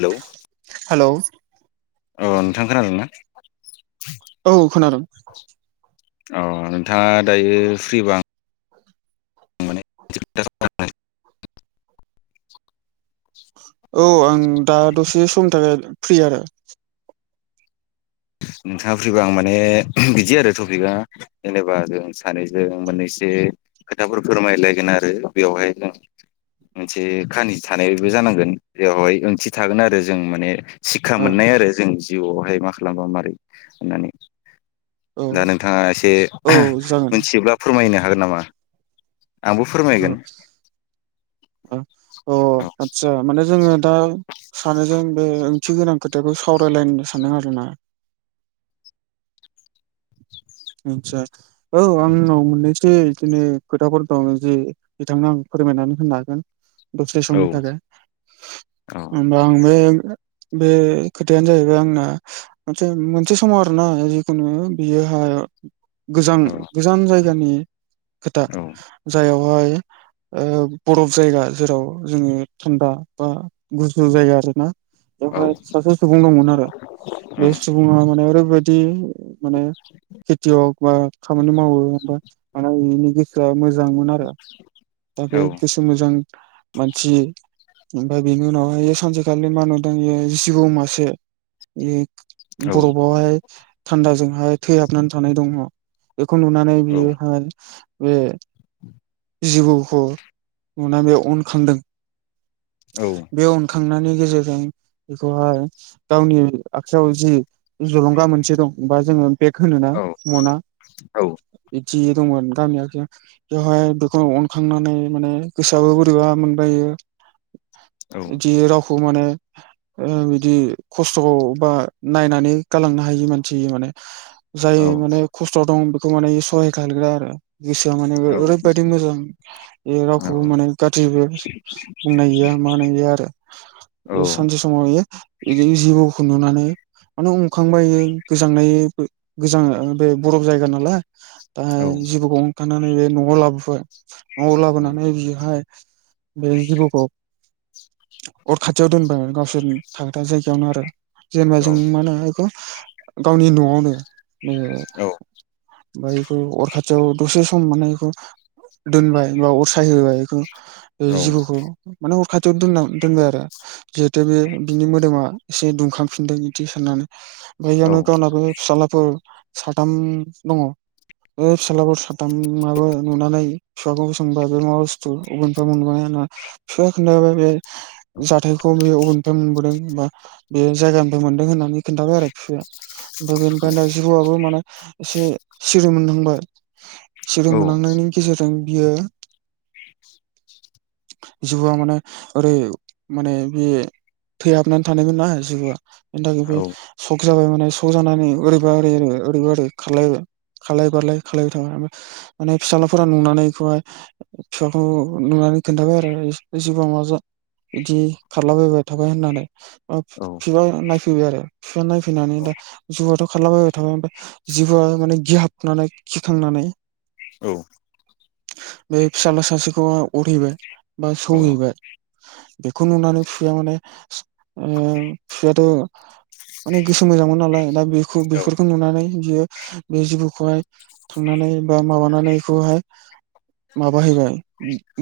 Hello hello औ नोंथां खोनादों ना? औ खोनादों अ नोंथाङा दायो फ्रिबा माने [unintelligible] औ आं दा दसे समनि थाखाय फ्रि आरो। नोंथाङा फ्रिबा आं माने बिदि आरो टपिकआ, जेनेबा जों सानैजों मोननैसो ओ खोथाफोर फोरमायलायगोन आरो बेयावहाय जों मोनसे खाहानि थानायबो जानांगोन, बेवहाय ओंथि थागोन आरो जों माने सिखा ओ मोननाय आरो जों जिउआवहाय मा खालामबा मारै होननानै। दा औ नोंथाङा एसे औ जागोन मिथियोब्ला फोरमायनो हागोन नामा। आंबो फोरमायगोन। औ अ औ आतसा माने जो जोङो दा सानैजों बे ओंथि गोनां खोथाखौ सावरायलायनो सानदों आरोना। [unintelligible] आतसा औ आंनाव मोननैसो बिदिनो खोथाफोर दं जे बिथांङा फोरमायनानै होनो हागोन। दसे औ समनि थाखाय औ होमबा आं बे बे खोथायानो जाहैबाय आंना मोनसे मोनसे समाव आरोना जिखुनु बियो [unintelligible] गोजां औ गोजान जायगानि खोथा औ जायावहाय ओ बरफ जायगा जेराव जोङो थान्दा बा गुसु जायगा आरोना औ बेवहाय सासे सुबुं दंमोन आरो बे सुबुङा माने ओरैबायद दि माने खेथि हक बा खामानि मावो बा माने बिनि गोसोआ मोजांमोन आरो दा बे गोसो मोजां मानसि ओमफ्राय बिनि उनावहाय सानसेखालि मा होनुदोंां जि जिबौ मासे बरफआवहाय थान्दाजोंहाय थैहाबनानै थानाय दङ। बेखौ नुनानै औ बियोहाय बे जिबौखौ नुनानै बे अनखांदों औ बे अनखां थांनायनि गेजेरजों बेखौहाय गावनि आखायाव जि जलंगा मोनसे दं बा जोङो बेग होनो औ ना मना जि दंमोन गामिया बेवहाय बेखौनो अनखांनानै माने गोसोआआबो बोरैबा मोनबायो बिदि रावखौ माने बिदि खस्थ'खौ बा नायनानै गालांनो हायि मानसि माने जाय माने खस्थ दं बेखौ माने सहाय खालामग्रा आरो। गोसोआ माने ओरैबायादि मोजां बे रावखौबो माने गाज्रिबो बुंनाय गैया मानाय गैया आरो। सानसे समाव बियो बिदिनो जिबौ खुन्दुनानै माने अनखांबायो गोजां नाय गोजां बे बरफ जायगा नालाय दाहाय जिबखौ ओंखारनानै बे न'आव लाबोबाय न'आव लाबोनानै बिहाय बेजबोखौ अर खाथियाव दोनबाय गावसोरनि थाखागोथा जायगायावनो आरो। जेनेबा जों मा होन बेखौ गावनि न'आवनो ब बेखौ अरखाथि दसे सम माने बेखौ दोनबाय बा असाय होबाय बेखौ जिबौखौ माने खाथियाव दोन दोनबाय आरो जिहेथु बे बिनि मोदोमा एसे दुंखांफिनदों बिदि साननानै बैगानो गाब सलापुर साथाम दङ बे फिस्लाफोर साथामाबो नुनानै फिसाखौ बे मा बु मोन बि ख बे जाखौ मोनबोदोंा बे जायगानिफ्राय मोनदों होननानै खोन्थाबाय आरो बिसाया ओमफ्राय बेनिफ्राय दा जिबौआबो माने एसे सिरि मोनहांबाय। सदों मोनांनायनि गेजेरजों बियो। लांदां जिउआ माने ओरै माने बे थैहाबनानै थानायमोनना जेबोआ बेनि थाखाय बे। ब जाबाय माने स जानानै ओरबा ओरै ओरै ओरैब ओरै खारलायबाय। खालाय बारलाय खालबाय थाबफ्राय माने फिसााजलाफोरा नुनानै बेखौहाय। बिफांखौ नुनानै खोनन्थाबाय आरो एसेबां माजा [unintelligible] बिदि खारलाबायबाय थाबाय होननानै औ बिफा नायफैबाय आरो बिफा नायफैनानै दा जौआाथ' ंलाबायबाय थाबाय जिबोआ माने गिहाबनानै खिखांनानै औ बे फिसाज्ला सासेखौ अरहैबाय बा सौहैबाय। बेखौ नुनानै फिसाया माने फिसायथ' माने गोसो मोजांमोन नालाय दा बेखौ बेफोरखौ नुनानै बियो बे जिबौखौहाय। थांनानै बा माबानानैखौहाय माबाहैबाय।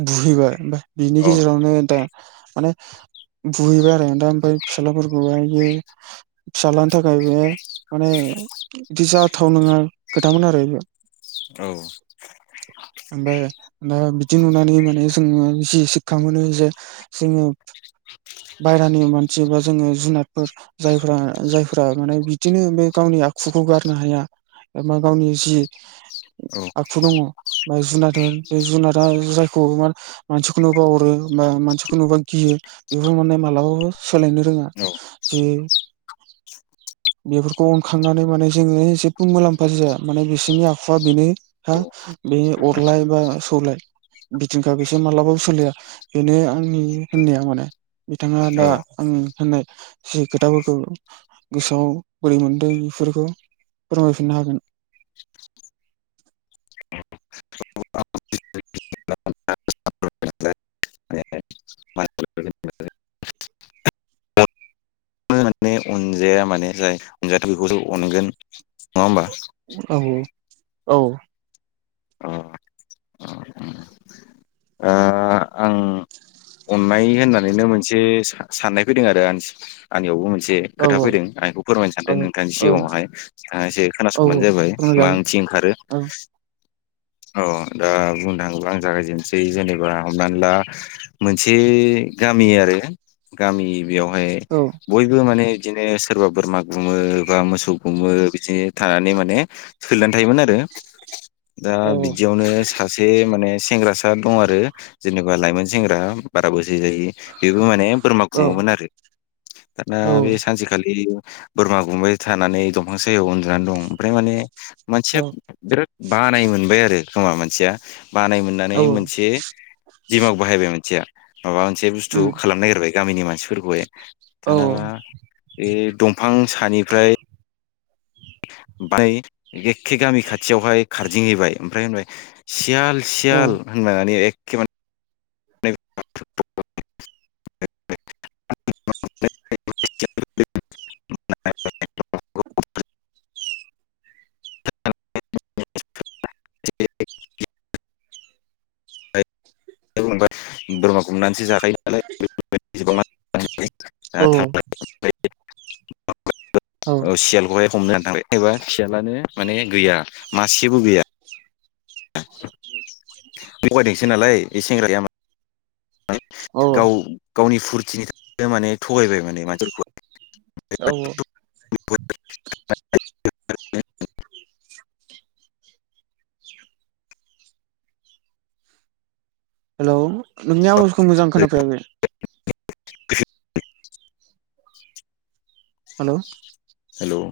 बुहैबाय ओमफ्राय बिनि गेजेरावनो दा माने ‌। बुहैबाय आरो दा ओमफ्राय फिसााज्लाफोरखौह बि फिस्लानि थाखाय बे माने बिदि जाथाव नङा खोथामोन आरो बेयो औ ओमफ्राय दा बिदि नुनानै माने जोङो जि सिक्षा मोनो जे जोङो बायहेरानि मानसि बा जोङो जुनादफोर जायफोरा जायफोरा माने बिदिनो बे गावनि आखुखौ गारनो हाया एबा गावनि जि औ आखु दङ माय जुनाद होन बे जुनादा जायखौ मा मानसिखौ नुबा अरो बा मानसिखौ नुबा गियो बेफोर माने म मालाबाबो सोलायनो रोङा औ जे बेफोरखौ अनखांनानै माने जोङो जेबो मुलाम्फा जाया माने बिसोरनि आखुआ बेनो हा बे अरलाय बा सौलाय बिदिखा बिसोर मालाबाबो सोलिया बेनो आंनि होननाया माने बिथाङा दा औ आं होननाय जि खोथाफोरखौ गोसोआव बोरै मोनदों बेफोरखौ फोरमायफिननो हागोन औ माने अनजाया माने जाय अनजायाथ' बेखौसो अनगोन होमबा? औ औ ओ आं अननाय होननानैनो मोनसे साननाय फैदों आरो आंनियावबो मोन एसे औ खोथा फैदों आं बेखौ फोरमायनो औ सानदों नोंथांनि औ सिगाङावहाय नोंथाङा एसे खोनासंबानो औ जाबाय फोरमायजागोन मा ओंथि ओंखारो औ औ दा बुंनो थाङोब्ला आं जागायजेननोसै जेनेबा हमनानै ला मोनसे गामि आरो गामि बेयावहाय औ बयबो माने बिदिनो सोरबा बोरमा गुमो बा मोसौ गुुमो बिदिनो थानानै माने सोलिनानै थायोमोन आरो दा औ बिदियावनो सासे माने सेंग्रासा दं आरो जेनेबा लाइमोन सेंग्रा बारा बोसोर जायो बेबो माने बोरमा औ गुमोमोन आरो दाना औ बे सानसेखालि बोरमा गुमबाय थानानै दंफां सायायाव दं ओमफ्राय माने औ मानसिया बिराद बानाय मोनबाय आरो खोमा मानसिया बानाय औ मोननानै मोनसे दिमाग बाहायबाय मानसिया माबा मोनसे बुस्थु खालामनो नागिरबाय गामिनि मानसिफोरखौहाय औ दानाबा बे दंफां सानिफ्राय बै एखखे गामि खाथियावहाय खारदिंहैबाय ओमफ्राय होनबाय सियाल सियाल होनबाय माने ए एखखेमाने ए बुंबाय बोरमा गुमनानैसो जाखायो नालाय बेफोरबादि औ। सियाल खौहाय हमनानै थांबाय एबा सियालानो माने गैया मासेबो गैया थगायदोंसो नालाय बे सेंग्राया माने औ गाव गावनि फुरथिनि थाखाय माने थगायबाय माने मानसिफोरखौ औ [inaudible] हेलौ नोंनि आवाजखौ मोजां खोनाफैयाखै हेल' हेल'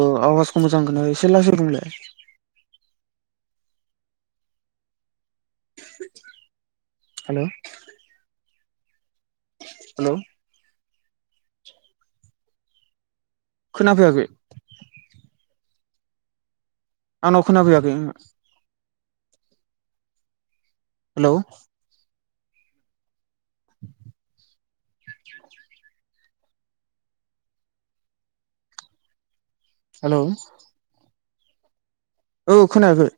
औ आवाजखौ मोजां खोनायाखै एसे लासै बुंलाय हेल' हेल' खोनाफैयाखै आंनाव खोनाफैयाखै‌ ओंहो हेलौ हेलौ औ खोनायाखै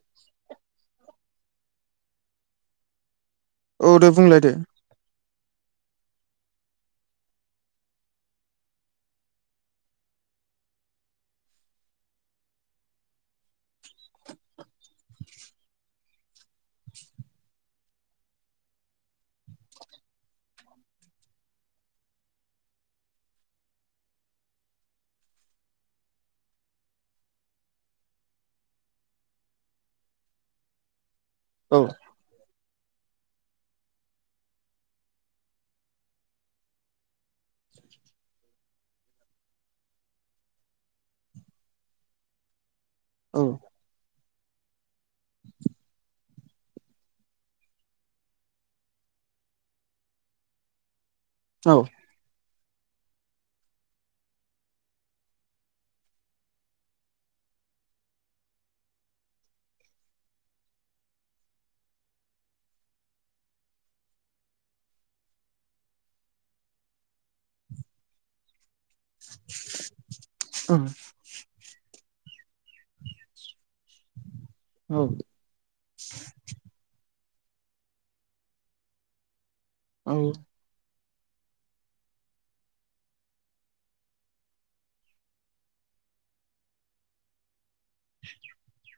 औ दे बुंलाय दे औ औ औ ओ औ औ [inaudible]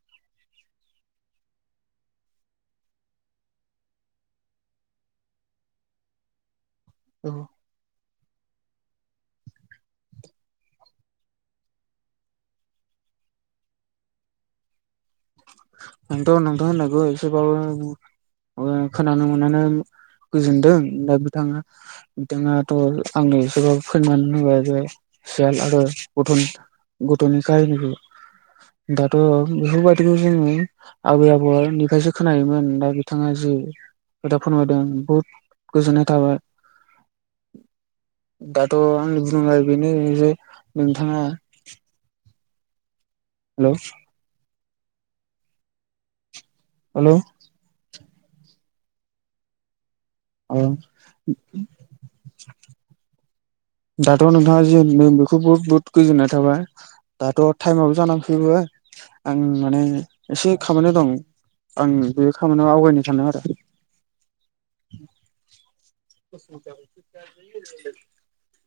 औ नोंथ' नोंथ' होननायखौ एसेबाबो खोनानो मोनानो गोजोनदों दा बिथाङा बिथाङाथ' आंनो एसेबाबो फोरमान होबाय जे सियाल आरो गथ' गथ'नि काहिनिखो दाथ' बेफोरबायदि जोङो आबै आबौनिफ्रायसो खोनायोमोन दा बिथाङा जि खोथा फोरमायदों बहुद गोजोननाय थाबाय [inaudible] दाथ' आंनि बुंनाय बेनो जे नोंथाङा हेलौ हेलौ अ दाथ' नोंथाङा जे नों बेखौ बहुद बहुद गोजोननाय थाबाय दाथ' टाइमावबो जानानै फैबाय आं माने एसे खामानियाव दं आं बे खामानियाव आवगायनो सानो आरो [unintelligible]